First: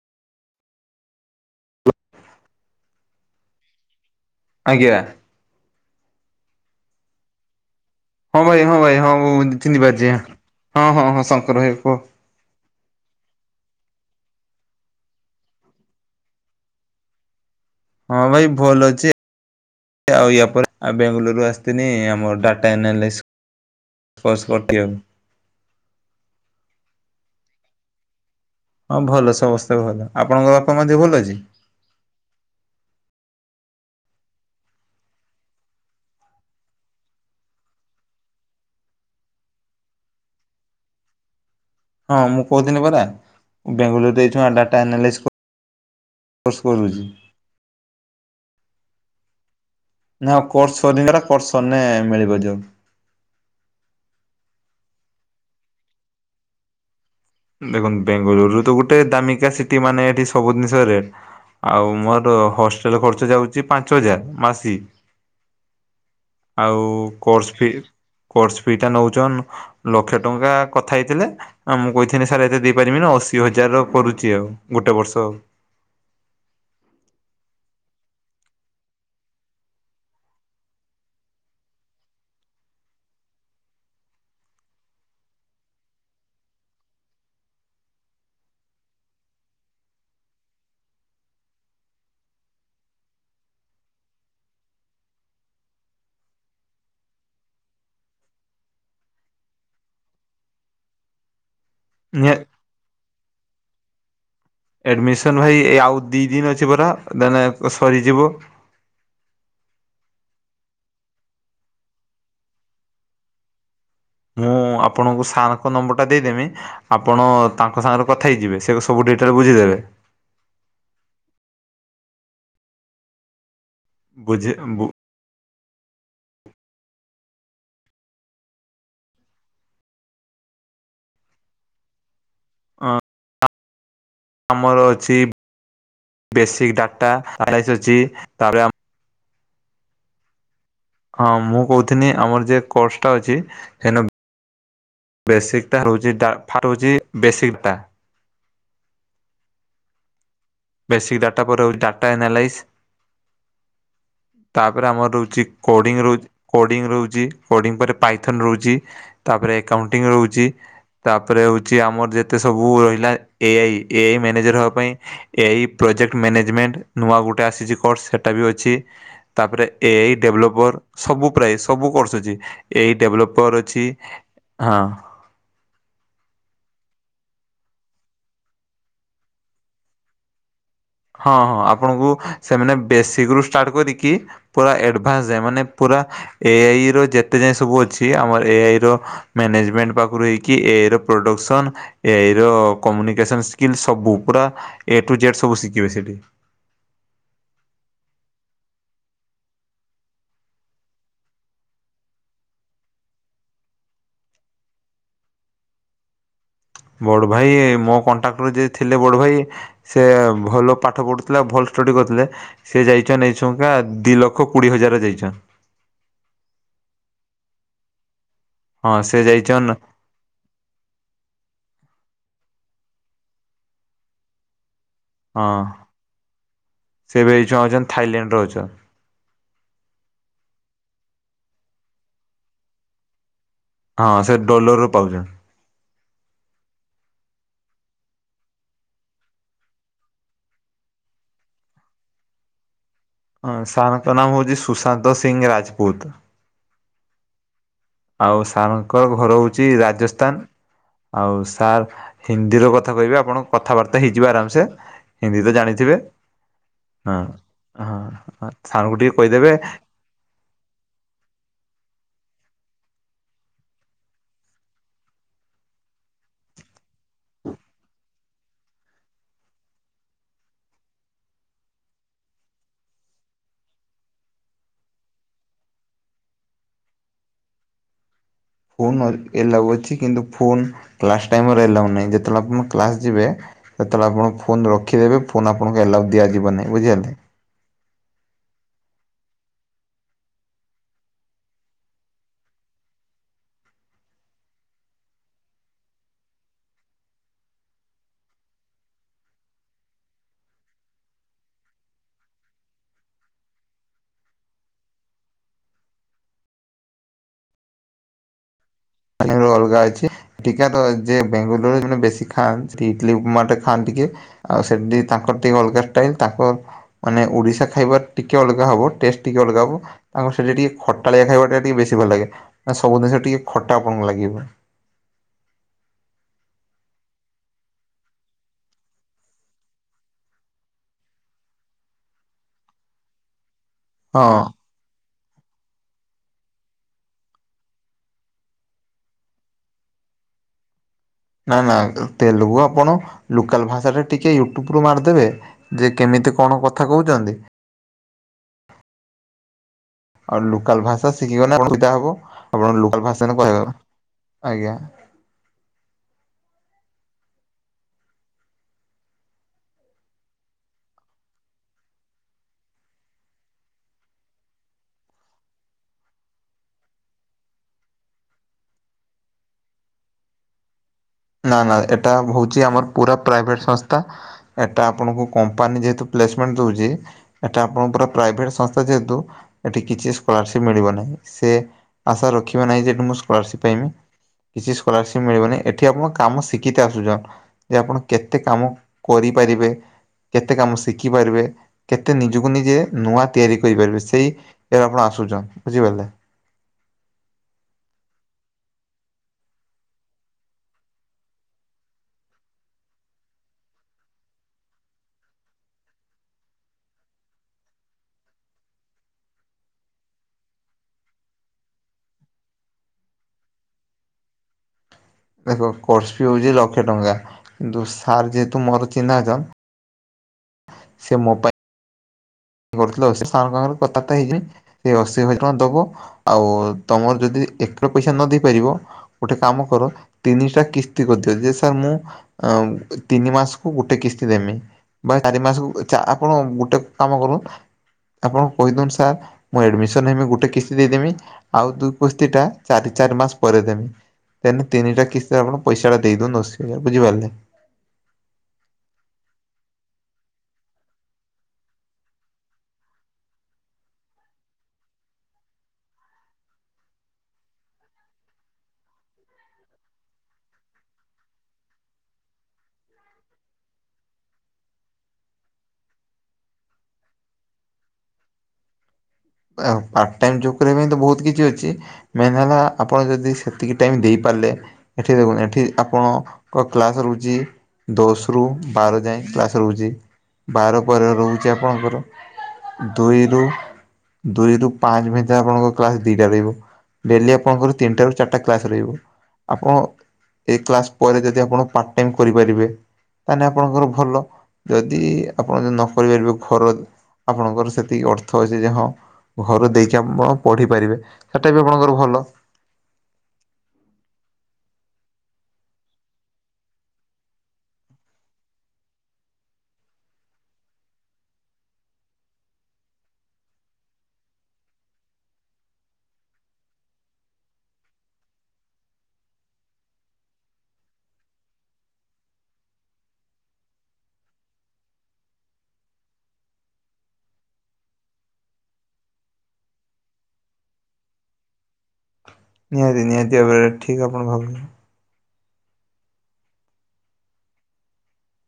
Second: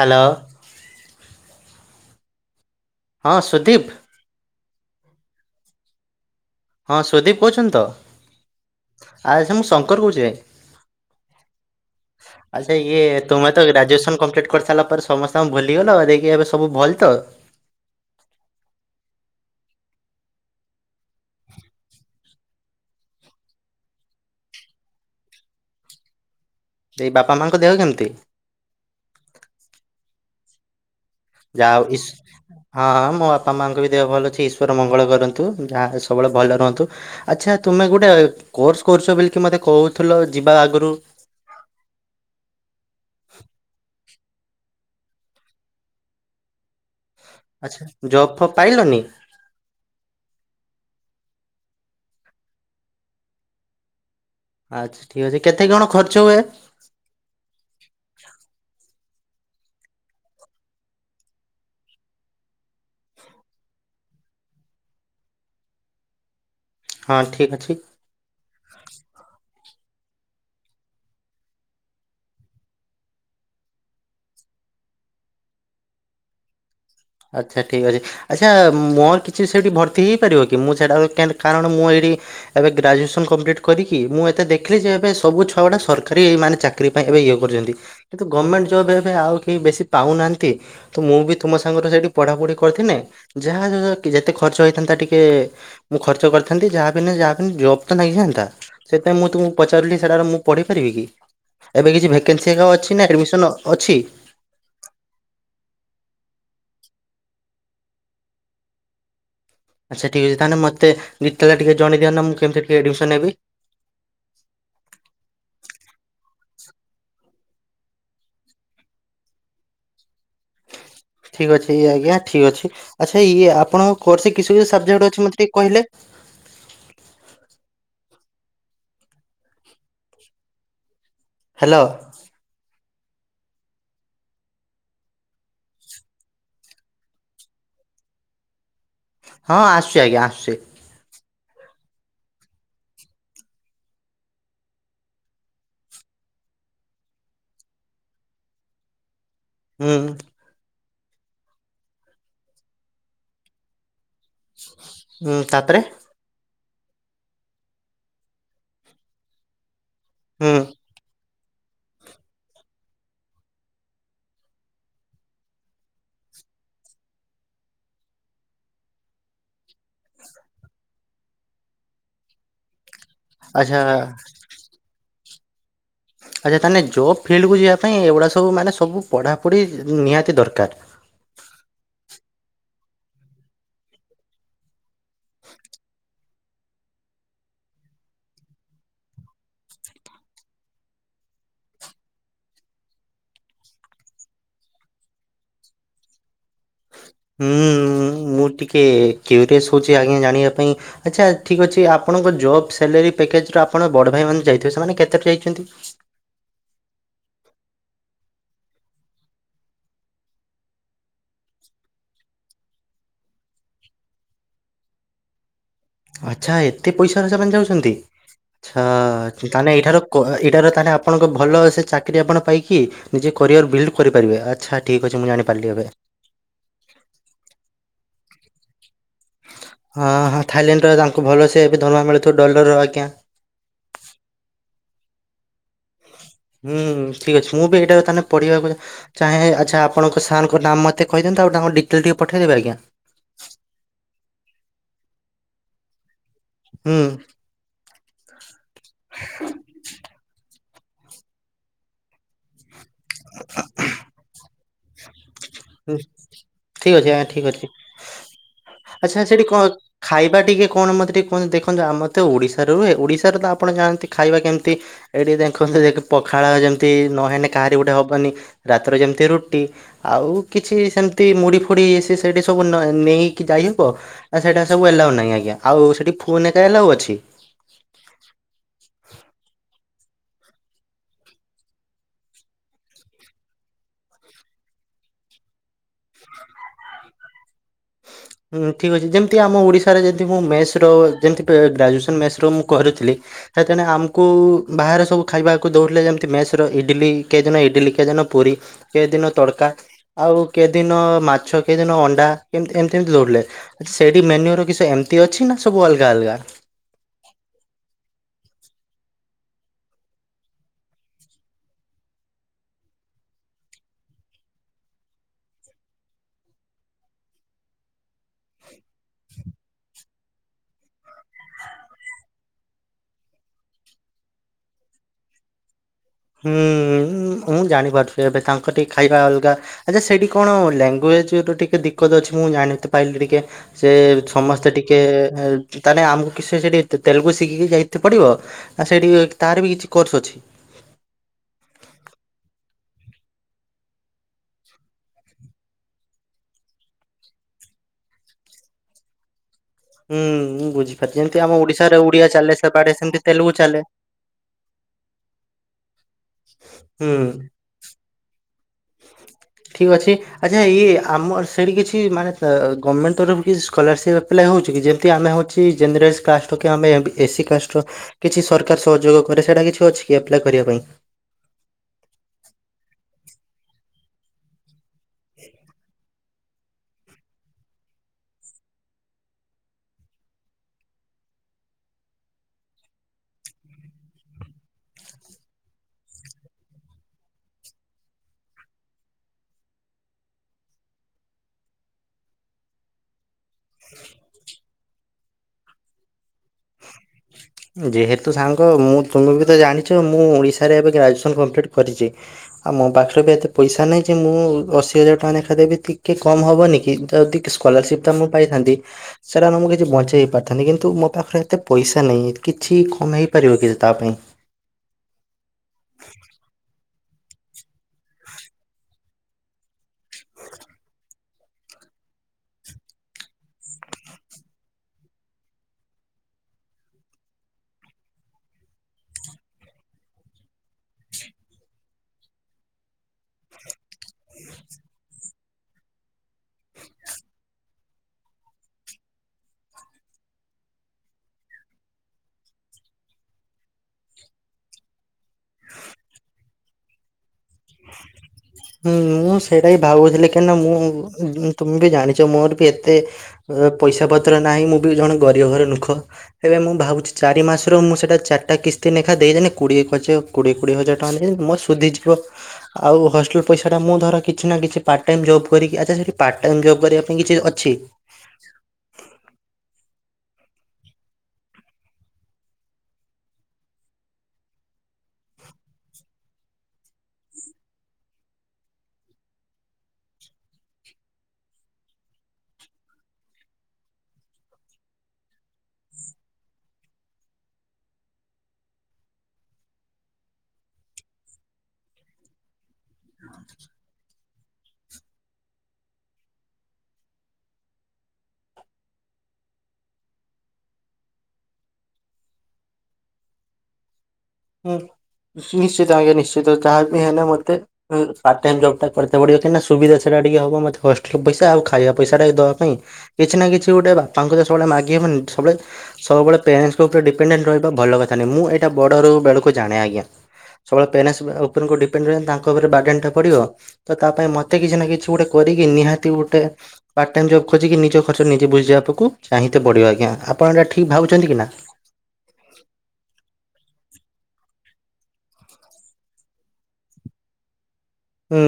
Hello. ହଁ ସୁଦୀପ୍। ଆଜ୍ଞା। ହଁ ସୁଦୀପ କହୁଛନ୍ତି ତ? ହଁ ଭାଇ ହଁ ଭାଇ ହଁ ମୁଁ ଆଚ୍ଛା ଶଙ୍କର ଚିହ୍ନିପାରିଛି କହୁଛି ଭାଇ ହଁ ହଁ ହଁ ଶଙ୍କର ଭାଇ କୁହ। ଆଚ୍ଛା ଇଏ ତୁମେ ତ ଗ୍ରାଜୁଏସନ କମ୍ପ୍ଲିଟ୍ କରିସାରିଲା ପରେ ସମସ୍ତଙ୍କୁ ଭୁଲିଗଲ ଦେଇକି ଏବେ ସବୁ ଭଲ ତ? ହଁ ଭାଇ ଭଲ ଅଛି ଆଉ ୟା ପରେ ଆଉ ବେଙ୍ଗାଲୋରରୁ ଆସିଥିନି ଆମ ଡାଟା ଆନାଲାଇସ୍ ସ୍ପୋର୍ ଫିୟର। ଦେଇ ବାପା ମାଙ୍କ ଦେହ କେମିତି? ହଁ ଭଲ ସମସ୍ତେ ଭଲ ଆପଣଙ୍କ ବାପା ମାଆ ଦେହ ଭଲ ଅଛି? ଯାହା ହଉ ଇସ୍ ହଁ ମୋ ବାପା ମାଆଙ୍କ ବି ଦେହ ଭଲ ଅଛି ଈଶ୍ୱର ମଙ୍ଗଳ କରନ୍ତୁ ଯାହା ସବୁବେଳେ ଭଲ ରୁହନ୍ତୁ। ଆଚ୍ଛା ତୁମେ ଗୋଟେ କୋର୍ସ କରୁଛ ବୋଲି କି ମତେ କହୁଥିଲ ଯିବା ଆଗରୁ? ହଁ ମୁଁ କହୁଥିଲି ପରା ବେଙ୍ଗାଲୁରୁରେ ଡାଟାନେଲା କୋର୍ସ କରୁଛି। ଆଚ୍ଛା ଜବ୍ ଫବ୍ ପାଇଲନି? ନାଉ କୋର୍ସ ସରିନି ପା କୋର୍ସ ସରିଲେ ମିଳିବ ଯୋଉ ଆଚ୍ଛା ଠିକ୍ ଅଛି କେତେ କଣ ଖର୍ଚ୍ଚ ହୁଏ? ଦେଖନ୍ତୁ ବେଙ୍ଗାଲୁରରୁ ତ ଗୋଟେ ଦାମିକା ସିଟି ମାନେ ଏଠି ସବୁ ଜିନିଷ ରେଟ୍। ଆଉ ମୋର ହଷ୍ଟେଲ ଖର୍ଚ୍ଚ ଯାଉଛି ପାଞ୍ଚ ହଜାର ମାସି। ଆଉ ହଁ ଠିକ୍ କୋର୍ସ ଅଛି ଫି କୋର୍ସ ଫି ଟା ନଉଛନ୍ ଲକ୍ଷେ ଟଙ୍କା କଥା ହେଇଥିଲେ ମୁଁ କହିଥି ନି ସାର ଏତେ ଦେଇପାରିବି ନା ଅଶୀ ହଜାର ର କରୁଛି ଆଉ ଗୋଟେ ବର୍ଷ ଆଉ। ଆଚ୍ଛା ଠିକ୍ ଅଛି। ଆଚ୍ଛା ମୋର କିଛି ସେଇଠି ଭର୍ତି ହେଇପାରିବ କି ମୁଁ ସେଟା କାରଣ ମୁଁ ଏଇଠି ଏବେ ଗ୍ରାଜୁଏସନ କମ୍ପ୍ଲିଟ୍ କରିକି ମୁଁ ଏତେ ଦେଖିଲି ଯେ ଏବେ ସବୁ ଛୁଆଅଡା ସରକାରୀ ମାନେ ଚାକିରି ଚାକିରି ପାଇଁ ଏବେ ଇଏ କରୁଛନ୍ତି କିନ୍ତୁ ଗଭର୍ଣମେଣ୍ଟ ଜବ୍ ଏବେ ଆଉ କେହି ବେଶୀ ପାଉନାହାନ୍ତି ତ ମୁଁ ବି ତୁମ ସାଙ୍ଗର ସେଠି ପଢାପଢି କରିଥିନେ ଯାହା ଯେତେ ଖର୍ଚ୍ଚ ହେଇଥାନ୍ତା ଟିକେ ମୁଁ ଖର୍ଚ୍ଚ କରିଥାନ୍ତି ଯାହା ବି ଯାହାବି ଜବ୍ ତ ନେଇଯାଆନ୍ତା? ସେଥିପାଇଁ ତୁମକୁ ପଚାରିଲି ସେଟାରେ ମୁଁ ପଢ଼ିପାରିବି କି? ଏବେ କିଛି ନିହା ଭ୍ୟାକେନ୍ସି ଅଛି ନା ଆଡମିସନ ଅଛି? ଆଡମିସନ ଭାଇ ଆଉ ଦି ଦିନ ଅଛି ପରା ଦେନ ସରିଯିବ। ଆଚ୍ଛା ଠିକ ଅଛି ତାହେଲେ ମତେ [unintelligible] ଟିକେ ଜଣ ଦିଅ ନା ମୁଁ କେମତି ଟିକେ ଆଡ଼ମିନ୍ ହେବି? ମୁଁ ଆପଣଙ୍କୁ ସାରଙ୍କ ନମ୍ବର ଟା ଦେଇଦେମି। ଆପଣ ତାଙ୍କ ସାଙ୍ଗରେ କଥା ହେଇଯିବେ ସେ ସବୁ ଡିଟେଲ ବୁଝିଦେବେ। ଠିକ୍ ଅଛି ଆଜ୍ଞା ଠିକ ଅଛି ଆଚ୍ଛା ଇଏ ଆପଣଙ୍କ କୋର୍ ବୁଝି କିଛି ବୁ ସଜେକ୍ଟ ଅଛି ମତେ ଟିକେ କହିଲେ? ହାଲୋ। ହଁ। ଆମର ଅଛି ବେସିକ୍ ଡାଟା [unintelligible] ତାପରେ ଆ ହଁ ଆସୁଛି, ଆଜ୍ଞା ଆସୁଛି। ହଁ ମୁଁ କହୁଥିଲି ଆମର ଯେ କୋସଟ ଅଛି ସେ ବେଶିକ ଟା ରହୁଛି [inaudible] ବେସିକ ଟା। ହୁଁ, ବେସିକ୍ ଡାଟା ପରେ ରହୁଚି ଡାଟା ଏନାଲାଇସ୍। ତାପରେ ଆମର ହୁଁ ରହୁଛି ତାପରେ କୋଡିଂ ରହୁଚି କୋଡିଂ ରହୁଚି, କୋଡିଂ ପରେ ପାଇଥନ ରହୁଛି, ତାପରେ ଏକାଉଣ୍ଟିଂ ରହୁଚି। ହୁଁ ତାପରେ ହଉଚି ଆମର ଯେତେ ସବୁ ରହିଲା A I A I manager ହବା ପାଇଁ ଏ ଇ ପ୍ରୋଜେକ୍ଟ ମ୍ୟାନେଜମେଣ୍ଟ ନୂଆ ଗୋଟେ ଆସିଚି କୋର୍ସ ସେଟା ବି ଅଛି। ତାପରେ ଏ ଆଇ ଡେଭଲପର ସବୁ ପ୍ରାୟ ସବୁ କୋର୍ସ ଅଛି। ଏ ଇ ଡେଭଲପର ଆଚ୍ଛା ଅଛି। ହଁ, ଆଚ୍ଛା ତାହେଲେ ଜବ୍ ଫିଲ୍ଡକୁ ଯିବା ପାଇଁ ଏଗୁଡ଼ା ସବୁ ମାନେ ସବୁ ପଢ଼ାପଢ଼ି ନିହାତି ଦରକାର। ହଁ ହଁ ଆପଣଙ୍କୁ ସେମାନେ ବେଶକି ରୁ ଷ୍ଟାର୍ଟ କରିକି ପୁରା ଏଡଭାନ୍ସ ଯାଏ ମାନେ ପୁରା ଏ ଆଇ ର ଯେତେ ଯାଏଁ ସବୁ ଅଛି, ଆମର ଏ ଆଇ ର ମ୍ୟାନେଜମେଣ୍ଟ ପାଖରୁ ହେଇକି ଏ ଆଇ ର ପ୍ରଡକ୍ସନ ଏ ଆଇ ର କମୁନିକସନ ସ୍କିଲ ସବୁ ପୁରା ଏ ଟୁ ଜେଡ୍ ସବୁ ଶିଖିବେ ସେଠି। ହୁଁ-ଉ-ଉ ମୁଁ ଟିକେ କିଉରିଅସ୍ ହଉଛି ଆଜ୍ଞା ଜାଣିବା ପାଇଁ ଆଚ୍ଛା ଠିକ୍ ଅଛି ଆପଣଙ୍କ ଜବ୍ ସାଲାରୀ ପ୍ୟାକେଜ ର ଆପଣ ବଡ ଭାଇ ମାନ ଯାଇଥିବେ ସେମାନେ କେତେଟ ଯାଇଛନ୍ତି? ବଡ ଭାଇ ମୋ କଣ୍ଟାକ୍ଟର ଯିଏ ଥିଲେ ବଡ ଭାଇ ସେ ଭଲ ପାଠ ପଢ଼ୁଥିଲା, ଭଲ ଷ୍ଟଡ଼ି କରଥିଲେ। ସେ ଯାଇଛନ୍ ଏଇଛୁଙ୍କା ଦି ଲକ୍ଷ କୋଡିଏ ହଜାରରେ ଯାଇଛନ୍। ଆଚ୍ଛା ଏତେ ପଇସାର ସେମାନେ ଯାଉଛନ୍ତି ହଁ ସେ ଆଛା ଯାଇଛନ୍ ତାହେଲେ ଏଇଠାର କହା ଏଇଟାର ତା ଆହେଲେ ଆପଣଙ୍କ ଭଲ ସେ ଚାକିରି ଆପଣ ପାଇକି ନିଜେ କୋରିଅର ବିଲ୍ଡ କରିପାରିବେ। ଆଚ୍ଛା, ଠିକ ଅଛି ମୁଁ ଜାଣି ହଁ ପାରିଲି ଏବେ। ସେ ଏବେ [unintelligible] ଥାଇଲାଣ୍ଡ ର ଅଛ। ହଁ ହଁ ଥାଇଲାଣ୍ଡର ତାଙ୍କୁ ଭଲ ସେ ଏବେ ଦରମା ମିଳୁଥିବ ଡଲର ହେରିକା। ହଁ ହଁ ସେ ଡୋଲରରୁୁ ପାଉଛନ୍ ହୁଁ ଠିକ୍ ଅଛି ମୁଁ ବି ହେଇଟା ବର୍ତମାନ ପଢିବା କୁ ଚାହେ ଆଚ୍ଛା ଆପଣଙ୍କ ସାର୍ ଙ୍କ ନାଁ ମତେ କହିଦିଅନ୍ତୁ। ଆଉ ତାଙ୍କୁ ଡିଟେଲ୍ ଟିକେ ପଠେଇଦେବେ ଆଜ୍ଞା। ହଁ ସାରଙ୍କ ନାମ ହଉଚି ସୁଶାନ୍ତ ସିଂହ ରାଜପୁତ। ହୁଁ। ଆଉ ସାର୍ ଙ୍କ ଘର ହଉଚି ରାଜସ୍ଥାନ। ଆଉ ସାର୍ ହିନ୍ଦୀ ର କଥା କହିବେ ଆପଣ କଥାବାର୍ତ୍ତା ହେଇଯିବେ ଆରାମସେ। ହିନ୍ଦୀ ତ ହୁଁ, ଜାଣିଥିବେ ଠିକ୍ ଅଛି ହଁ ଆଜ୍ଞା ଠିକ୍ ଅଛି। ହଁ ହଁ ସାର୍ ଙ୍କୁ ଟିକେ ଆଚ୍ଛା ସେଠି କହିଦେବେ କଣ ଖାଇବା ଟିକେ କଣ ମୋତେ ଟିକେ କୁହନ୍ତୁ, ଦେଖନ୍ତୁ ଆମର ତ ଓଡ଼ିଶାରେ ରୁହେ ଓଡ଼ିଶାରେ ତ ଆପଣ ଜାଣନ୍ତି ଖାଇବା କେମିତି ଏଇଠି ଦେଖନ୍ତୁ ଦେଖି ପଖାଳ ଯେମିତି ନହେଲେ କାହାରି ଗୋଟେ ହବନି ରାତିରେ ଯେମିତି ରୁଟି ଆଉ କିଛି ସେମିତି ମୁଡି ଫୁଡି ସେ ସେଇଠି ସବୁ ନେଇକି ଯାଇହବ? ନା ସେଇଟା ସବୁ ଏଲାଉ ନାହିଁ ଆଜ୍ଞା। ଆଉ ସେଠି ଫୁନ୍ ଏକା ଏଲାଉ ଅଛି? ଫୋନ ଏ ଏଲାଉ ଅଛି କିନ୍ତୁ ଫୋନ୍ କ୍ଲାସ୍ ଟାଇମରେ ଏଲାଉ ନାହିଁ ଯେତେବେଳେ ଆପଣ କ୍ଲାସ୍ ଯିବେ ଯେତେବେଳେ ଆପଣ ଫୋନ୍ ରଖିଦେବେ ଫୋନ୍ ଆପଣଙ୍କୁ ଏଲାଉ ଦିଆଯିବ ନାହିଁ ବୁଝିଗଲେ। ହଁ ଠିକ୍ ଅଛି ଯେମିତି ଆମ ଓଡ଼ିଶାରେ ଯେମିତି ମୁଁ ମେସ୍ ର ଯେମିତି ପେ ଗ୍ରାଜୁଏସନ୍ ମେସ୍ ର ମୁଁ କରୁଥିଲି। ସେଥେନେ ଆମକୁ ବାହାରେ ସବୁ ଖାଇବାକୁ ଦଉଥିଲେ ଯେମିତି ମେସ୍ ର ଇଡିଲି କେଦିନ ଇଡିଲି, କେଦିନ ପୁରି କେଦିନ ତଡକା, ଆଉ କେଦିନ ମାଛ, କେଦିନ ଅଣ୍ଡା, କେମତି ଏମିତି କେମିତି ଦୌଡ଼ିଲେ, ସେଇଠି ମେନ୍ୟୁ ର କିଛି ଏମିତି ଅଛି ନା ସବୁ ଅଲଗା ଅଲଗା? ଆଜ୍ଞା ରୋ ଅଲଗା ଅଛି। ଟିକେ ତ ଯେ ବେଙ୍ଗଲୋରୁରେ ମାନେ ବେଶି ଖାଆନ୍ତି ଇଟଲି, ଉପମାଟା ଖାଆନ୍ତି କିଏ, ଆଉ ସେଠି ତାଙ୍କର ଟିକେ ଅଲଗା ଷ୍ଟାଇଲ ତାଙ୍କ ମାନେ ଓଡ଼ିଶା ଖାଇବା ଟିକେ ଅଲଗା ହବ ଟେଷ୍ଟ ଟିକେ ଅଲଗା ହବ। ତାଙ୍କର ସେଠି ଟିକେ ଖଟାଳିଆ ଖାଇବା ଟିକେ ବେଶୀ ଭଲ ଲାଗେ ମାନେ ସବୁ ଜିନଷ ଟିକେ ଖଟା ଆପଣଙ୍କୁ ଲାଗିବ। ହୁଁ ମୁଁ ଜାଣିପାରୁଛି ଏବେ ତାଙ୍କ ଟିକେ ଖାଇବା ଅଲଗା। ଆଚ୍ଛା ସେଇଠି କଣ ଲାଙ୍ଗୁଏଜ୍ ର ଟିକେ ଦିକତ୍ ଅଛି ମୁଁ ଜାଣି ପାଇଲି ଟିକେ। ସେ ହଁ ସମସ୍ତେ ଟିକେ ମାନେ ଆମକୁ କିଛି ସେଠି ତେଲୁଗୁ ଶିଖିକି ଯାଇତେ ପଡ଼ିବ? ଆ ସେଇଠି ତାର ବି କିଛି କୋର୍ସ ଅଛି। ନା ନା ତେଲୁଗୁ ଆପଣ ଲୋକାଲ୍ ଭାଷାଟା ଟିକେ ୟୁଟ୍ୟୁବୁରୁ ମାରିଦେବେ। ଯେ କେମିତି କଣ କଥା କହୁଛନ୍ତି। ହୁଁ ଆଉ ମୁଁ ଲୋକାଲ୍ ଭାଷା ବୁଝିପାରୁଛି ଯେମିତି ଆମ ଶିଖିଗଲେ [unintelligible] ସୁବିଧା ଓଡିଶାରେ ହବ ଓଡିଆ ଚାଲେ ଆପଣଙ୍କ ସେବାଡେ ଲୋକାଲ ସେମିତି ଭାଷାର ତେଲୁଗୁ [unintelligible] ଚାଲେ ଆଜ୍ଞା। ହୁଁ। ଠିକ୍ ଅଛି। ଆଚ୍ଛା ଇଏ ଆମର ସେଇଠି କିଛି ମାନେ ଅ ଗର୍ମେଣ୍ଟ ତରଫରୁ କିଛି ସ୍କୋଲାରସିପ୍ ଆପ୍ଲାଏ ହଉଛି କି ଯେମିତି ଆମେ ହଉ ଛି ଜେନେରାଲ କାଷ୍ଟ ହଉକି ଆମେ ଏସି କାଷ୍ଟର କିଛି ସରକାର ସହଯୋଗ କରେ ସେଇଟା କିଛି ଅଛି କି ଆପ୍ଲାଏ କରିବା ପାଇଁ? ନା ନା ଏଟା ହଉଚି ଆମର ପୁରା ପ୍ରାଇଭେଟ ସଂସ୍ଥା ଏଟା ଆପଣଙ୍କୁ କମ୍ପାନୀ ଯେହେତୁ ପ୍ଲେସମେଣ୍ଟ୍ ଦଉଚି। ଏଟା ଆପଣଙ୍କ ପୁରା ପ୍ରାଇଭେଟ୍ ସଂସ୍ଥା ଯେହେତୁ ଏଠି କିଛି ସ୍କୋଲାରସିପ୍ ମିଳିବ ନାହିଁ ସେ ଆଶା ରଖିବ ନାହିଁ ଯେ ଏଠି ମୁଁ ସ୍କୋଲାରସିପ୍ ପାଇବି କିଛି ସ୍କୋଲାରସିପ୍ ମିଳିବ ନାହିଁ ଏଠି ଆପଣ କାମ ଶିଖିକି ଆସୁଚ ଯେ ଆପଣ କେତେ କାମ କରିପାରିବେ। କେତେ କାମ ଶିଖିପାରିବେ? କେତେ ନିଜକୁ ନିଜେ ନୂଆ ତିଆରି କରିପାରିବେ ସେଇ ଇଏ‌ ରେ ଆପଣ ଆସୁଛ ବୁଝିପାରିଲେ। ଯେହେତୁ ସାଙ୍ଗ ମୁଁ ତୁମେ ବି ତ ଜାଣିଛ ମୁଁ ଓଡ଼ିଶାରେ ଏବେ ଗ୍ରାଜୁଏସନ୍ କମ୍ପ୍ଲିଟ୍ କରିଚି। ଆଉ ମୋ ପାଖରେ ବି ଏତେ ପଇସା ନାହିଁ ଯେ ମୁଁ ଅଶି ହଜାର ଟଙ୍କା ଲେଖାଏଁ ଦେବି ଟିକେ କମ୍ ହେବନି କି ଯଦି ସ୍କୋଲାରସିପ୍ ତ ମୁଁ ପାଇଥାନ୍ତି ସେଇଟା ମୁଁ କିଛି ବଞ୍ଚେଇ ପାରିଥାନ୍ତି କିନ୍ତୁ ମୋ ପାଖରେ ଏତେ ପଇସା ନାହିଁ। କିଛି କମେଇ ପାରିବ କି ତା ପାଇଁ? ଦେଖ କ୍ରୋସ୍ ଫି ହଉଛି ଲକ୍ଷେ ଟଙ୍କା କିନ୍ତୁ ସାରେ ଯେହେତୁ ମୋର ଚିହ୍ନା ଜ [unintelligible] ସେ ମୋବା କରୁଥିଲ ସେ ସାର୍ ଙ୍କ ସାଙ୍ଗରେ କଥା ବାର୍ତ୍ତା ହେଇକି। ସେ ଅଶି ହଜାର ଟଙ୍କା ଦବ ଆଉ ତମର ଯଦି [unintelligible] ପଇସା ନ ଦେଇପାରିବ ଗୋଟେ କାମ କର ତିନିଟା କିସ୍ତି କରିଦିଅ ଯେ ସାର୍ ମୁଁ ଅ ତିନି ମାସକୁ ଗୋଟେ କିସ୍ତି ଦେମି। ବା ଚାରି ମାସକୁ ଆପଣ ଗୋଟେ କାମ କ [unintelligible] ଆପଣଙ୍କୁ କହିଦିଅନ୍ତୁ ସାର୍ ମୁଁ ଆଡ଼ମିଶନ ହେମି ଗୋଟେ କିସ୍ତି ଦେଇଦେମି। ଆଉ ଦୁଇ କୁସ୍ତି ଟା ଚାରି ଚାରି ମାସ ପରେ ଦେମି। [unintelligible] ତିନିଟା କିସ୍ତି ର ଆପଣ ପଇସା ଟା ଦେଇଦିଉନ୍ତୁ ଅଶି ହଜାର ବୁଝିପାରିଲେ। ହ ହୁଁ ହୁଁ ମୁଁ ସେଇଟା ହି ଭାବୁଥିଲି କାହିଁକି ନା ମୁଁ ତୁମେ ବି ଜାଣିଛ ମୋର ବି ଏତେ [unintelligible] ପଇସା ପତ୍ର ନାହିଁ ମୁଁ ବି ଜଣେ ଗରିବ ଘର ଲୁକ। ଏବେ ମୁଁ ଭାବୁଛି ଚାରି ମାସରୁ ମୁଁ ସେଇଟା ଚାରିଟା କିସ୍ତି ଲେଖା ଦେଇଦେନେ କୋଡ଼ିଏ କୋଡ଼ିଏ କୋଡ଼ିଏ ହଜାର ଟଙ୍କା ନେଇଗଲେ ମୋର ସୁଜିଯିବ। ଆଉ ହଷ୍ଟେଲ୍ ପଇସା ଟା ମୁଁ ଧର କିଛି ନା କିଛି ପାଟ୍ ଟାଇମ୍ ଜବ୍ କରିକି ଆଚ୍ଛା ସେଠି ପାଟ୍ ଟାଇମ୍‌ ଜବ୍ କରିବା ପାଇଁ କିଛି ଅଛି? ଆ ପାର୍ଟ ଟାଇମ୍ ଜବ୍ କରିବା ପାଇଁ ତ ବହୁତ୍ କିଛି ଅଛି। ମେନ୍ ହେଲା ଆପଣ ଯଦି ସେତିକି ଟାଇମ୍ ଦେଇପାରିଲେ। ଏଠି ଦେଖନ୍ତୁ ଏଠି ଆପଣଙ୍କ ର କ୍ଲାସ୍ ରହୁଛି। ଦଶରୁ ବାର ଯାଏ କ୍ଲାସ୍ ରହୁଛି ବାର ପରେ ରହୁଛି ଆପଣଙ୍କର ଦୁଇ ରୁ ଦୁଇ ରୁ ପାଞ୍ଚେ ଭିତରେ ଆପଣଙ୍କ କ୍ଲାସ୍ ଦିଟା ରହିବ। ଡେଲି ଆପଣଙ୍କର ତିନିଟା ରୁ ଚାରିଟା କ୍ଲାସ୍ ରହିବ ଆପଣ ଏ କ୍ଲାସ ପରେ ଯଦି ଆପଣ ପାର୍ଟ ଟାଇମ୍ କରିପାରିବେ। ତାହେଲେ ଆପଣଙ୍କର ଭଲ ଯଦି ଆପଣ ଯଦି ନ କରିପାରିବେ ଘର ଆପଣଙ୍କର ସେତିକି ଅର୍ଥ ଅଛି ଯେ ହଁ। ଘର ଦେଇକି ଆମ ପଢିପାରିବେ ସେଟା ବି ଆପଣଙ୍କର ଭଲ। ହୁଁ ନିଶ୍ଚିତ ଆଜ୍ଞା ନିଶ୍ଚିତ ଯାହା ବି ହେଲେ ମତେ। ପାଟ୍ ଟାଇମ୍ ଜବ୍ ଟା କରିତେ ପଡିବ କି ନା ସୁବିଧା ସେଟା ଟିକେ ହବ ମତେ ହଷ୍ଟେଲ ପଇସ ଆଉ ଖାଇବା ପଇସା ଟା ଦେବା ପାଇଁ। କିଛି ନା କିଛି ଗୋଟେ ବାପାଙ୍କୁ ତ ସବୁବେଳେ ମାଗିହବନି ସବୁବେଳେ। ସବୁବେଳେ ପ୍ୟାରେଣ୍ଟସ୍ଙ୍ ଉପରେ ଡିପେଣ୍ଡାଣ୍ଟ ରହିବା ଭଲ କଥା ନାହିଁ ମୁଁ ଏଇଟା ବଡ଼ରୁ ବେଳକୁ ଜାଣେ ଆଜ୍ଞା। ସବୁବେଳେ ପ୍ୟାରେସ୍ ଉପରକୁ ଡିପେଣ୍ଡେଡ ହେଲେ ତାଙ୍କ ଉପରେ ବାଗାନ୍ ଟା ପଡ଼ିବ। ତ ତା ପାଇଁ ମତେ କିଛି ନା କିଛି ଗୋଟେ କରିକି ନିହାତି ଗୋଟେ। ପାର୍ଟ ଟାଇମ୍ ଜବ୍ ଖୋଜିକ ନିଜ ଖର୍ଚ ନିଜେ ବୁଝିିବାକୁ ଚାହିଁତେ ପଡ଼ିବ ଆଜ୍ଞା ଆପଣ ଏଇଟା ଠିକ୍ ଭାବୁଛନ୍ତି କି ନା। ନିହାତି ନିହାତି ଭାବରେ ଠିକ୍ ଆପଣ ଭାବୁଛନ୍ତି। ହୁଁ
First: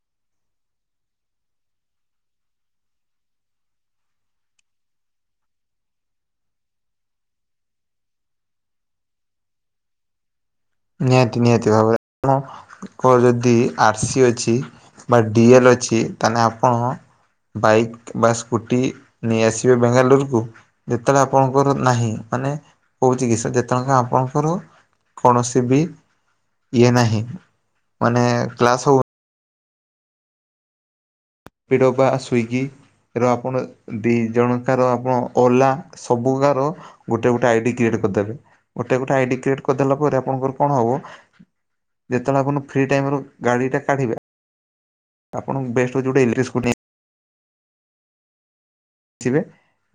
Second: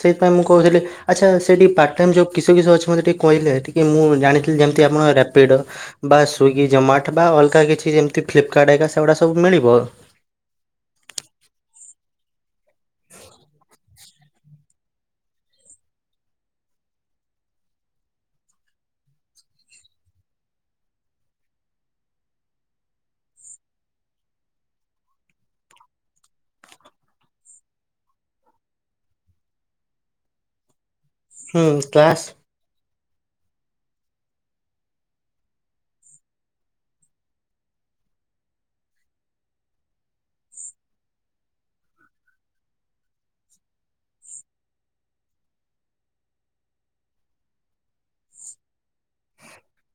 ସେଇଥିପାଇଁ ମୁଁ କହୁଥିଲି ଆଚ୍ଛା ସେଠି ପାର୍ଟ ଟାଇମ୍ ଯେଉଁ କିସ କିସ ଅଛି ମୋତେ ଟିକେ କହିଲେ ଟିକେ ମୁଁ ଜାଣିଥିଲି ଯେମିତି ଆପଣ ରାପିଡ଼ୋ ବା ସ୍ଵିଗି ଜେମାଟ ବା ଅଲଗା କିଛି ଯେମିତି ଫ୍ଲିପକାର୍ଟ ଘରିକା ସେଗୁଡା ସବୁ ମିଳିବ। ନିହାତି ନିହାତି ଭାବରେ ଆପଣ। ଙ୍କ ଯଦି ଆର୍ ସି ଅଛି ବା ଡି ଏଲ୍ ଅଛି ତାହେଲେ ଆପଣ। ବାଇକ୍ ବା ସ୍କୁଟି ନେଇ ଆସିବେ ବେଙ୍ଗାଲୁରୁକୁ। ଯେତେବେଳେ ଆପଣଙ୍କର ନାହିଁ ମାନେ କଉଛି କି ଯେତେବେଳେ ଆପଣଙ୍କର କୌଣସି ଫିର ଭି ଇଏ ନାହି ମାନେ କ୍ଳାସ୍ ହଉ। ହୁଁ ପିଡ଼ବା କ୍ଲାସ୍ ସ୍ଵିଗି ର ଆପଣ ଦି ଜଣଙ୍କ ଆପଣ ଓଲା ସବୁଗାର ଗୋଟେ ଗୋଟେ ଆଇଡି କ୍ରିଏଟ୍ କରିଦେବେ ଗୋଟେ ଗୋଟେ ଆଇଡି କ୍ରିଏଟ୍ କରିଦେଲା ପରେ ଆପଣଙ୍କର କଣ ହବ ଯେତେବେଳେ ଆପଣ ଫ୍ରି ଟାଇମ୍ ରୁ ଗାଡ଼ି ଟା କାଢିବେ ଆପଣଙ୍କୁ ବେଷ୍ଟ୍ ହୋଉଚି ଗୋଟେ ଇଲେକ୍ଟ୍ରି [unintelligible]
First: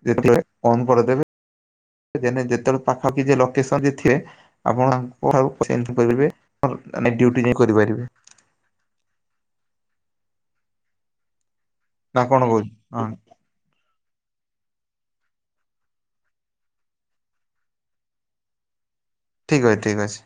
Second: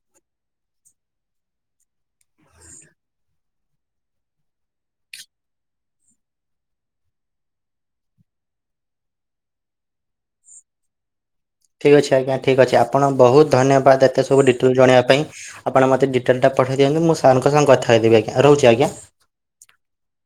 ଜିବେ ଅନ୍ କରିଦେବେ ଯେ ଯେତେବେଳେ ପାଖାଖି ଲୋକେସନ ଯେ ଥିବେ। ଆପଣଙ୍କାରେ ଡ୍ୟୁଟି ଯାଇ କରିପାରିବେ। ଠିକ୍ ଅଛି ନା ଆଜ୍ଞା କଣ ଠିକ୍ କହୁଛ ଅଛି ହଁ ଆପଣ ବହୁତ ଧନ୍ୟବାଦ ଏତେ ସବୁ ଡିଟେଲ୍ ଜଣିବା ପାଇଁ। ଆପଣ ମୋତ ଡିଟେଲ୍ ପଠେଇ ଦିଅନ୍ତୁ ମୁ ସଙ୍କ ସାଙ୍ଗ କଥା କହିଦବି ଆଜ୍ଞା ରହୁଛି ଆଜ୍ଞା। ଠିକ୍ ଠିକ୍ ଅଛି।